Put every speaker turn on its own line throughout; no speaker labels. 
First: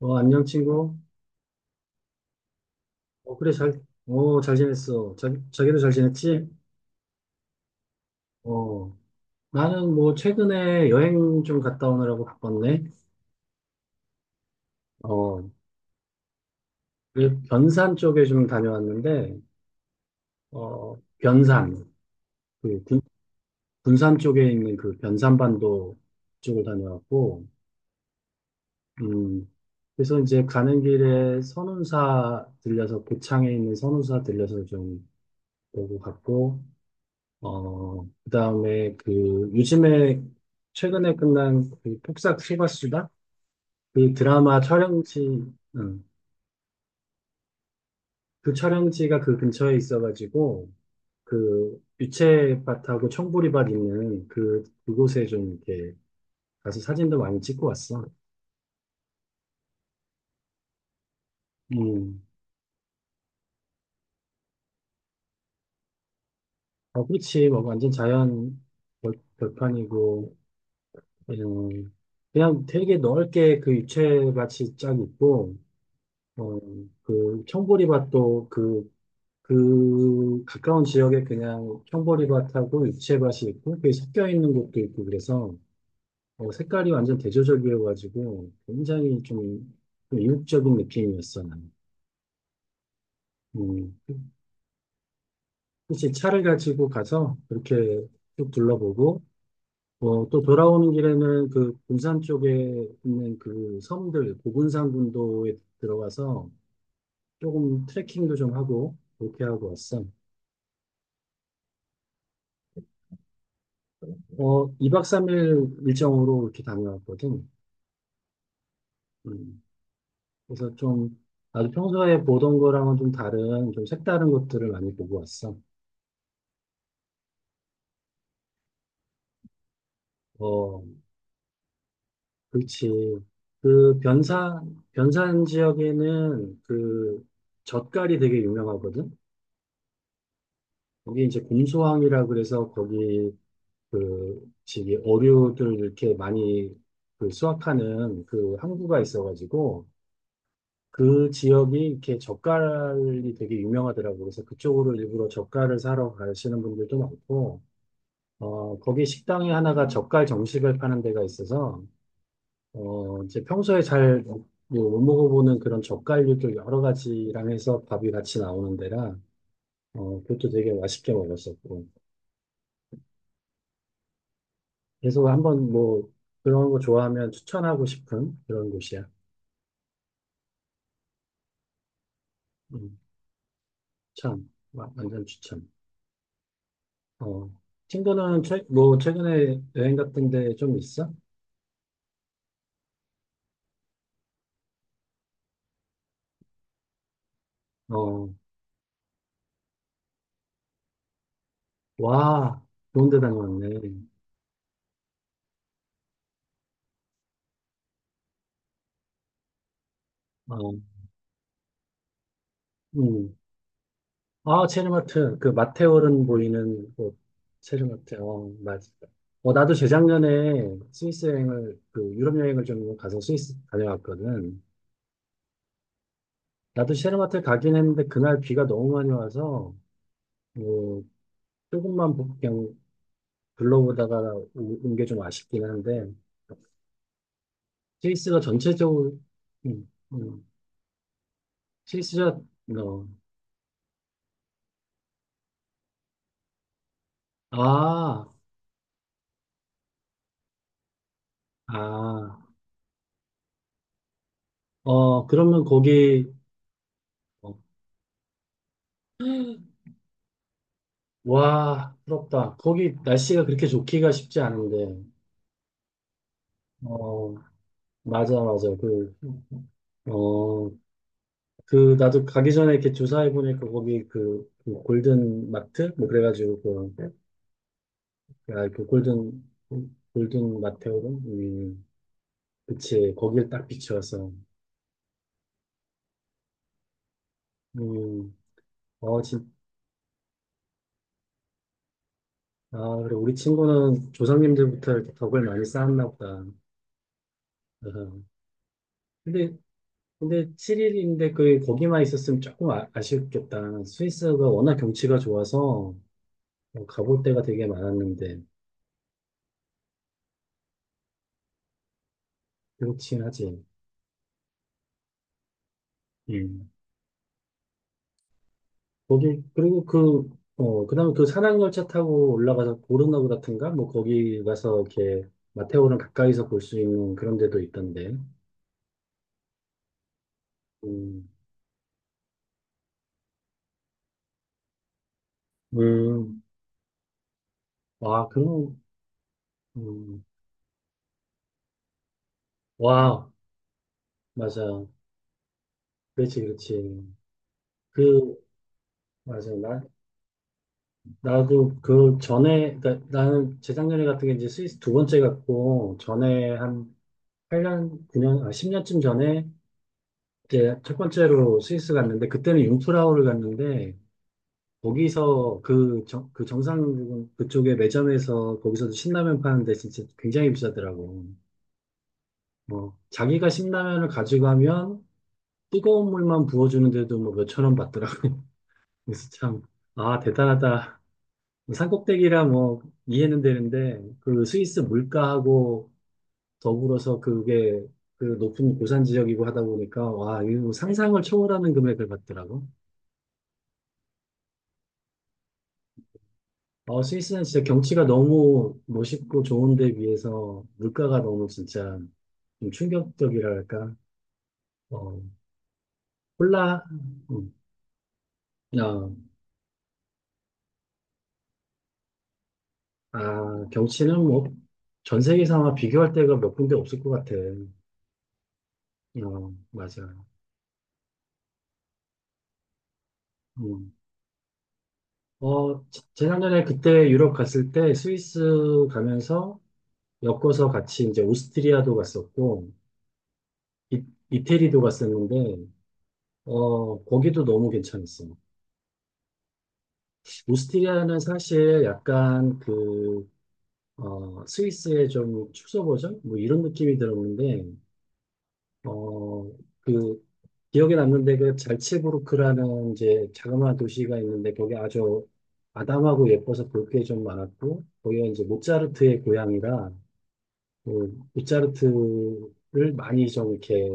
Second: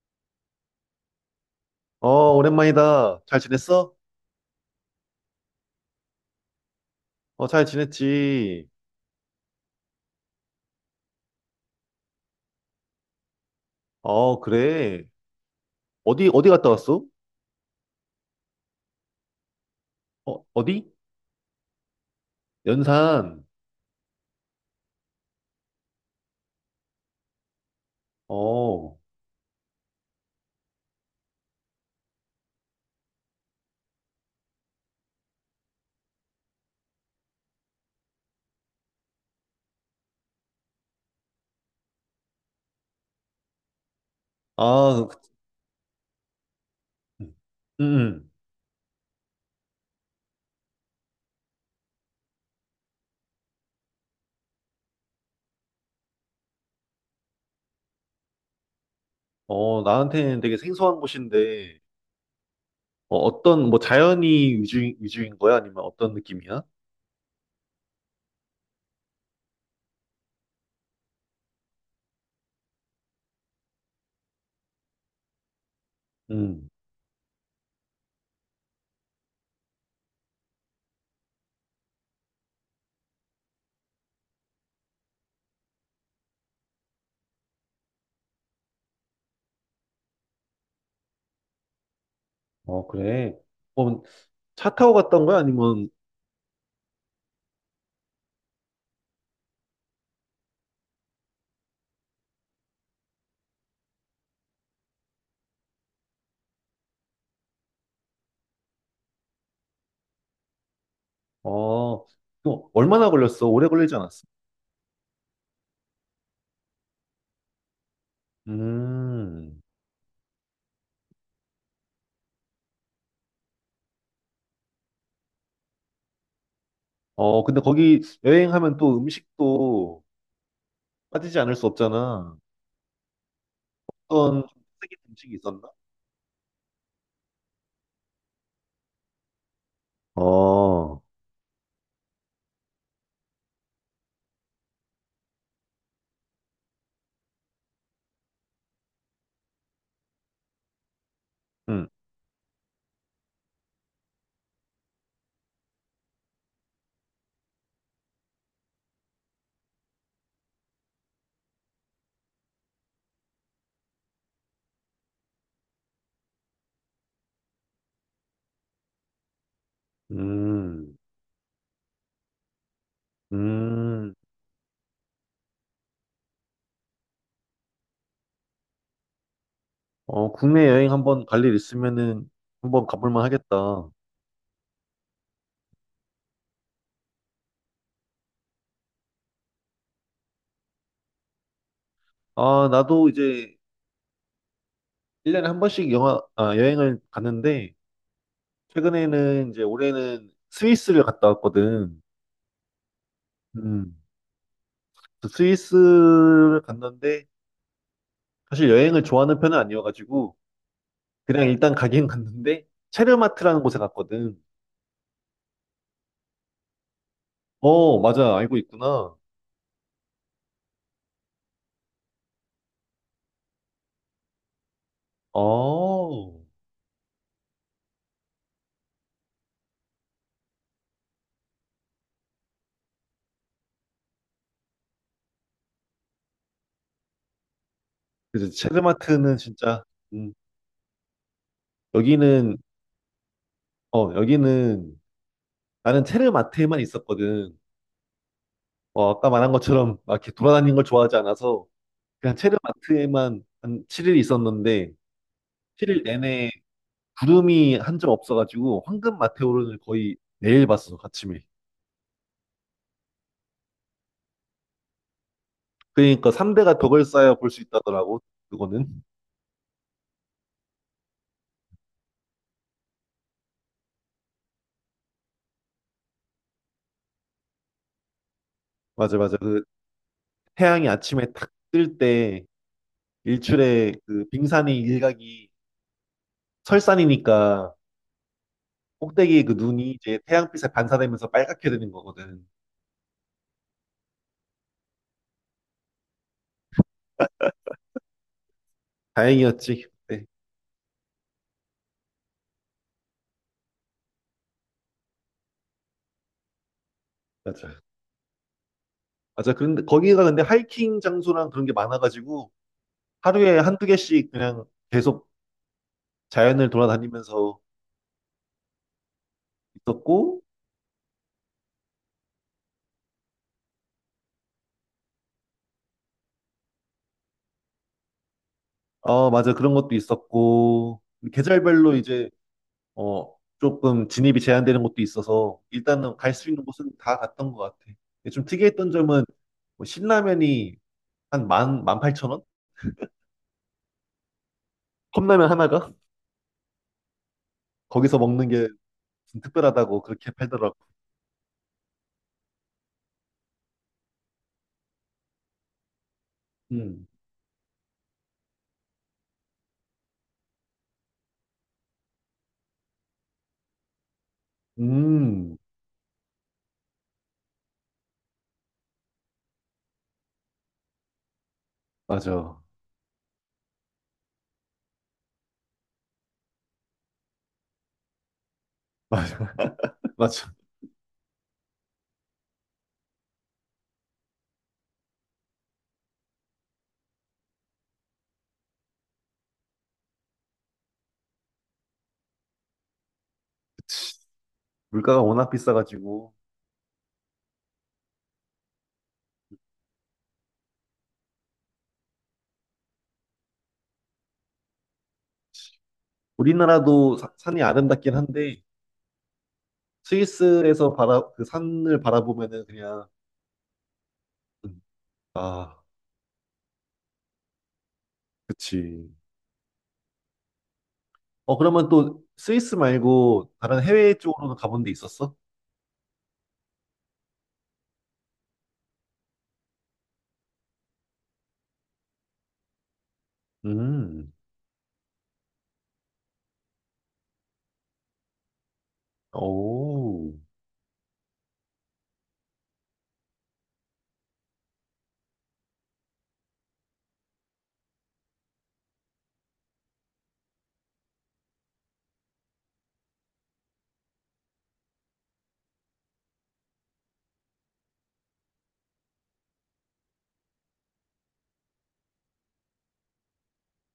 어, 안녕, 친구.
어, 오랜만이다.
어,
잘
그래, 잘,
지냈어?
어, 잘 지냈어. 자, 자기도 잘 지냈지?
어, 잘 지냈지.
어, 나는 뭐, 최근에 여행 좀 갔다 오느라고 바빴네.
어, 그래.
어,
어디 갔다 왔어?
그 변산 쪽에 좀 다녀왔는데,
어, 어디?
어, 변산, 그 군,
연산.
군산 쪽에 있는 그 변산반도 쪽을 다녀왔고.
어,
음, 그래서 이제 가는 길에 선운사 들려서, 고창에 있는 선운사 들려서 좀 보고 갔고, 어, 그다음에 그 요즘에 최근에 끝난 그 폭싹 소가수다? 그 드라마
아,
촬영지, 응.
음, 음. 음.
그 촬영지가 그 근처에 있어가지고 그 유채밭하고 청보리밭 있는 그 그곳에 좀 이렇게 가서 사진도 많이 찍고 왔어.
어, 나한테는 되게 생소한 곳인데,
음.
어, 어떤, 뭐, 자연이 위주인 거야? 아니면 어떤 느낌이야?
아, 그렇지. 뭐 완전 자연 벌판이고. 음, 그냥 되게 넓게 그 유채밭이 쫙 있고 어,
음,
그 청보리밭도 그 그 가까운 지역에 그냥 형보리밭하고 육채밭이 있고 그게 섞여 있는 곳도 있고 그래서 어, 색깔이 완전 대조적이어가지고 굉장히 좀, 좀 이국적인 느낌이었어 나는.
어, 그래.
음,
어, 차 타고 갔던 거야? 아니면,
혹시 차를 가지고 가서 그렇게 쭉 둘러보고 어, 또 돌아오는 길에는 그 군산 쪽에 있는 그 섬들 고군산 군도에 들어가서 조금 트레킹도 좀 하고 그렇게 하고 왔어.
어, 또 얼마나 걸렸어? 오래 걸리지 않았어?
어, 2박 3일 일정으로 이렇게 다녀왔거든.
음,
음, 그래서 좀 아주 평소에 보던 거랑은 좀 다른 좀 색다른 것들을 많이 보고 왔어.
어, 근데 거기 여행하면 또 음식도
어,
빠지지 않을 수 없잖아.
그렇지. 그
어떤 좀
변산
특이한 음식이
변산
있었나?
지역에는 그 젓갈이 되게 유명하거든.
어,
거기 이제 곰소항이라 그래서 거기 그 지기 어류들 이렇게 많이 그 수확하는 그 항구가 있어가지고 그 지역이
음,
이렇게 젓갈이 되게 유명하더라고. 그래서 그쪽으로 일부러 젓갈을 사러 가시는 분들도 많고. 어, 거기 식당이 하나가 젓갈 정식을 파는 데가 있어서, 어, 이제 평소에 잘 뭐 못 먹어보는 그런 젓갈류도 여러 가지랑 해서 밥이 같이 나오는 데라, 어, 그것도 되게
음,
맛있게 먹었었고.
음.
그래서 한번 뭐, 그런 거 좋아하면 추천하고 싶은 그런 곳이야.
어, 국내 여행 한번 갈 일 있으면은 한번
음,
가볼 만 하겠다.
참, 와, 완전 추천. 어, 친구는 최근에 여행 같은 데 좀 있어?
아, 나도 이제 1년에 한 번씩 영화, 아, 여행을 갔는데,
어,
최근에는 이제 올해는 스위스를 갔다 왔거든.
와, 좋은 데 다녀왔네.
음. 그 스위스를 갔는데, 사실 여행을 좋아하는 편은 아니어가지고,
어,
그냥 일단 가긴 갔는데,
음.
체르마트라는 곳에 갔거든.
아, 체르마트. 그 마테오른 보이는 곳.
어,
체르마트.
맞아.
어,
알고
맞아.
있구나.
어, 나도 재작년에 스위스 여행을, 그 유럽 여행을 좀 가서 스위스 다녀왔거든.
어,
나도 체르마트 가긴 했는데 그날 비가 너무 많이 와서, 뭐, 조금만 그냥 둘러보다가 온 게 좀 아쉽긴 한데, 스위스가
그래서 르마트
전체적으로,
는 진짜,
음,
음,
음, 스위스가,
여기는,
어,
어, 여기는, 나는 체르마트에만 있었거든.
아,
어, 아까 말한 것처럼 막 이렇게 돌아다니는 걸 좋아하지 않아서 그냥
아,
체르마트에만 한 7일 있었는데,
어, 그러면
7일
거기,
내내
어,
구름이 한 점 없어가지고 황금 마테오를 거의 매일 봤어, 아침에.
와, 부럽다. 거기 날씨가 그렇게 좋기가 쉽지 않은데.
그러니까 3대가 덕을
어,
쌓여 볼 수 있다더라고,
맞아, 맞아.
그거는.
그, 어, 그, 나도 가기 전에 이렇게 조사해보니까 거기 그, 그 골든 마트? 뭐 그래가지고 그, 야, 그
맞아, 맞아.
골든,
그
골든
태양이
마테오름?
아침에 탁 뜰 때,
그치. 거길 딱
일출에 그
비추어서.
빙산의 일각이 설산이니까
음, 어,
꼭대기
진,
그 눈이 이제 태양빛에 반사되면서 빨갛게 되는 거거든.
아, 그래. 우리 친구는 조상님들부터 이렇게 덕을 많이 쌓았나 보다. 어허. 근데
다행이었지. 네,
근데 7일인데 그 거기만 있었으면 조금 아, 아쉽겠다. 스위스가 워낙 경치가 좋아서 어, 가볼 데가 되게
맞아.
많았는데
맞아. 그런데 거기가 근데 하이킹 장소랑 그런 게 많아가지고
그렇긴
하루에
하지.
한두 개씩 그냥 계속 자연을
음.
돌아다니면서
거기 그리고 그
있었고,
어, 그다음에 그 산악열차 타고 올라가서 고르노브 같은가 뭐 거기 가서 이렇게 마테오를 가까이서 볼 수 있는 그런 데도 있던데.
어, 맞아. 그런 것도 있었고,
음.
계절별로 이제, 어, 조금 진입이 제한되는 곳도 있어서 일단은 갈
음,
수 있는 곳은 다 갔던 것 같아.
와,
근데 좀
그럼,
특이했던 점은 뭐
음,
신라면이 한 만, 18,000원?
와, 맞아.
컵라면 하나가?
그렇지, 그렇지.
거기서
그,
먹는 게 좀
맞아. 나
특별하다고 그렇게 팔더라고.
나도 그 전에, 그러니까 나는 재작년에 같은 게 이제 스위스 두 번째 갔고, 전에 한
음.
8년, 9년, 아, 10년쯤 전에 이제 첫 번째로 스위스 갔는데, 그때는 융프라우를 갔는데,
음,
거기서 그, 정, 그 정상 부분 그쪽에 매점에서 거기서도 신라면 파는데 진짜 굉장히 비싸더라고.
맞아.
뭐, 자기가 신라면을 가지고 하면 뜨거운 물만 부어주는데도 뭐 몇천 원 받더라고. 그래서
맞아.
참, 아,
맞아.
대단하다. 뭐 산꼭대기라 뭐 이해는 되는데 그 스위스 물가하고 더불어서 그게 그 높은 고산 지역이고 하다 보니까 와, 이거 상상을 초월하는 금액을 받더라고.
그치. 물가가 워낙 비싸가지고.
어, 스위스는 진짜 경치가 너무 멋있고 좋은데 비해서 물가가 너무 진짜 좀 충격적이랄까. 어, 콜라,
우리나라도
음,
산이 아름답긴 한데,
어,
스위스에서 그 산을 바라보면은 그냥,
아, 경치는 뭐
음,
전 세계에서 아마
아,
비교할 데가 몇 군데 없을 것 같아.
그치.
어, 맞아.
어, 그러면 또 스위스 말고 다른
음.
해외 쪽으로는 가본 데 있었어?
어, 재작년에 그때 유럽 갔을 때 스위스 가면서 엮어서 같이 이제 오스트리아도 갔었고, 이,
음,
이태리도 갔었는데, 어, 거기도 너무 괜찮았어요.
오,
오스트리아는 사실 약간 그, 어, 스위스의 좀 축소 버전? 뭐 이런 느낌이 들었는데, 어, 그, 기억에 남는 데가 잘츠부르크라는 이제 자그마한 도시가 있는데, 거기 아주 아담하고 예뻐서 볼 게 좀 많았고, 거기가 이제 모차르트의 고향이라, 그모르트를 많이 좀 이렇게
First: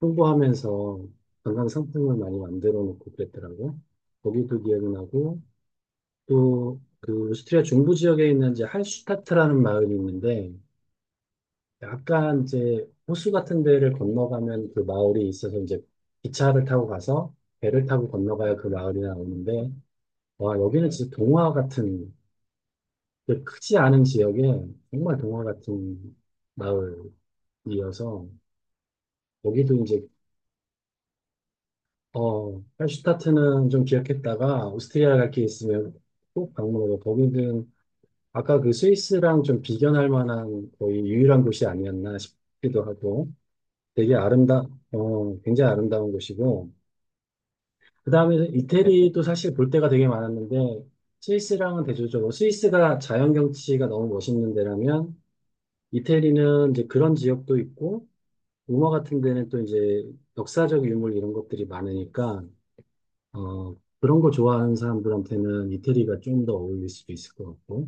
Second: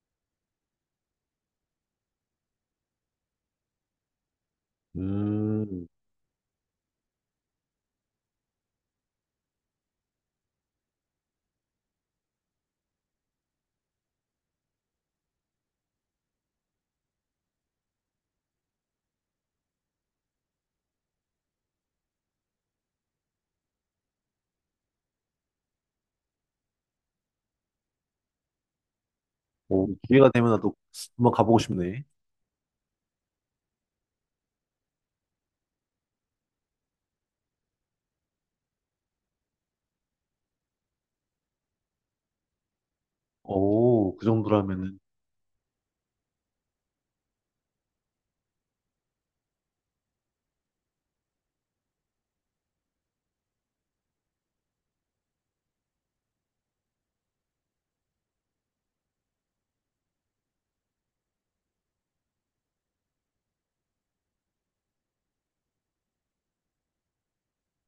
홍보하면서 관광 상품을 많이 만들어 놓고 그랬더라고요. 거기도 기억나고
음,
또 그 오스트리아 중부 지역에 있는 이제 할슈타트라는 마을이 있는데 약간 이제 호수 같은 데를 건너가면 그 마을이 있어서 이제 기차를 타고 가서 배를 타고 건너가야 그 마을이 나오는데 와 여기는 진짜 동화 같은 크지 않은 지역에 정말 동화 같은 마을이어서 여기도
오,
이제
기회가 되면 나도 한번 가보고 싶네.
어, 할슈타트는 좀 기억했다가 오스트리아 갈 게 있으면 꼭 방문하고 거기는 아까 그 스위스랑 좀 비견할 만한 거의 유일한 곳이 아니었나 싶기도 하고
오,
되게
그
아름다,
정도라면은,
어, 굉장히 아름다운 곳이고 그다음에 이태리도 사실 볼 데가 되게 많았는데 스위스랑은 대조적으로 스위스가 자연 경치가 너무 멋있는 데라면 이태리는 이제 그런 지역도 있고 로마 같은 데는 또 이제 역사적 유물 이런 것들이 많으니까 어, 그런 거 좋아하는 사람들한테는 이태리가 좀 더 어울릴 수도 있을 것 같고,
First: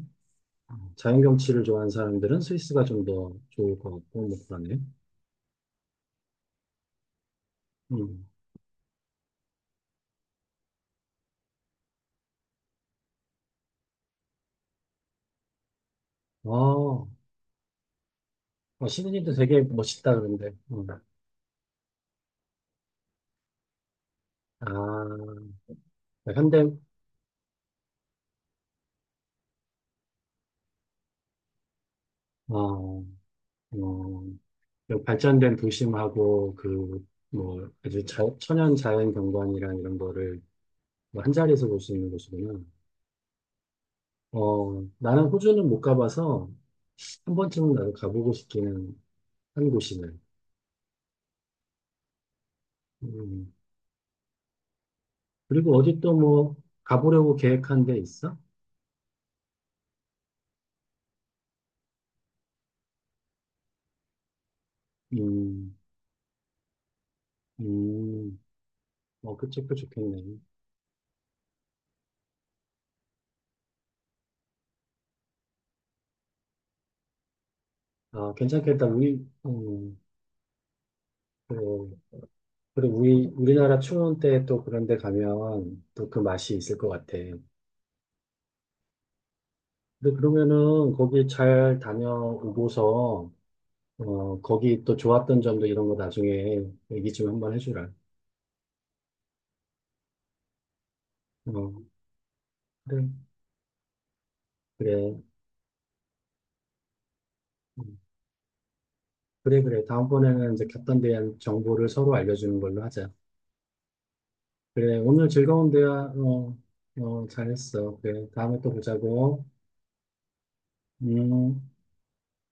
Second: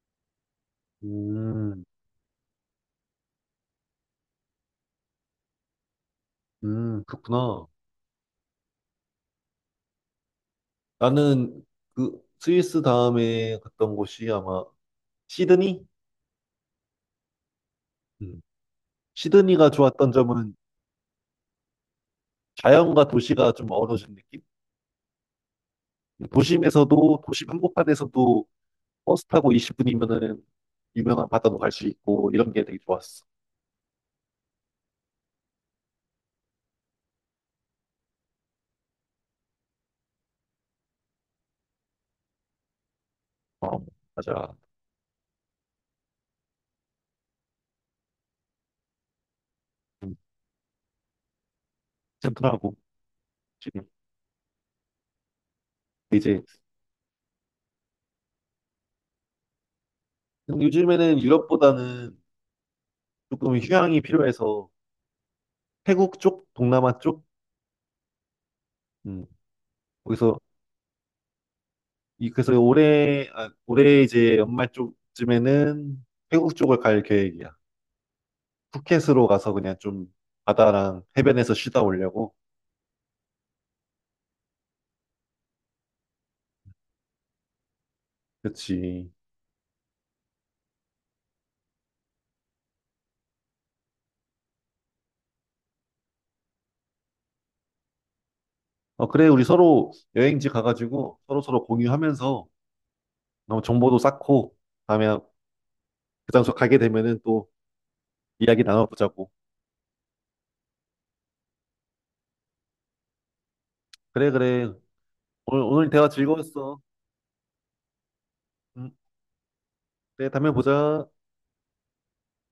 자연 경치를
음,
좋아하는 사람들은 스위스가 좀 더 좋을 것 같고, 뭐 그러네.
그렇구나.
음.
나는 그 스위스 다음에 갔던 곳이 아마 시드니?
아, 어,
음.
시드니도 되게
시드니가 좋았던
멋있다, 그런데.
점은
음.
자연과 도시가 좀 어우러진 느낌?
아, 현대,
도심에서도, 도심 한복판에서도 버스 타고 20분이면은 유명한 바다도 갈 수 있고 이런 게 되게
어,
좋았어.
어, 그 발전된 도심하고, 그, 뭐, 아주 자, 천연 자연 경관이랑 이런 거를 뭐 한자리에서 볼 수 있는 곳이구나.
어, 맞아.
어, 나는 호주는 못 가봐서 한 번쯤은 나도 가보고 싶기는 한 곳이네.
음, 젠틀하고
음.
지금
그리고 어디 또
이제
뭐 가보려고 계획한 데 있어?
요즘에는 유럽보다는 조금 휴양이 필요해서
음,
태국 쪽, 동남아 쪽,
음,
음,
어, 그치, 그 책도 좋겠네.
거기서 이 그래서 올해 아, 올해 이제 연말 쪽쯤에는 태국 쪽을 갈 계획이야.
아, 괜찮겠다. 우리,
푸켓으로 가서 그냥
음,
좀 바다랑 해변에서 쉬다
그,
오려고.
그리고 우리나라 추운 때 또 그런 데 가면 또 그 맛이 있을 것 같아.
그치.
근데 그러면은 거기 잘 다녀오고서, 어, 거기 또 좋았던 점도 이런 거 나중에 얘기 좀 한번 해주라.
어 그래 우리 서로 여행지 가가지고 서로 서로
어,
공유하면서
그래,
너무 정보도 쌓고 다음에
그래.
그 장소 가게 되면은 또
음,
이야기 나눠보자고.
그래, 그래. 다음번에는 이제 갔던 데 대한 정보를 서로 알려주는 걸로 하자.
그래 그래
그래, 오늘
오늘
즐거운
오늘 대화
대화, 어,
즐거웠어.
어, 잘했어. 그래, 다음에 또
응.
보자고.
그래 다음에 보자.
음.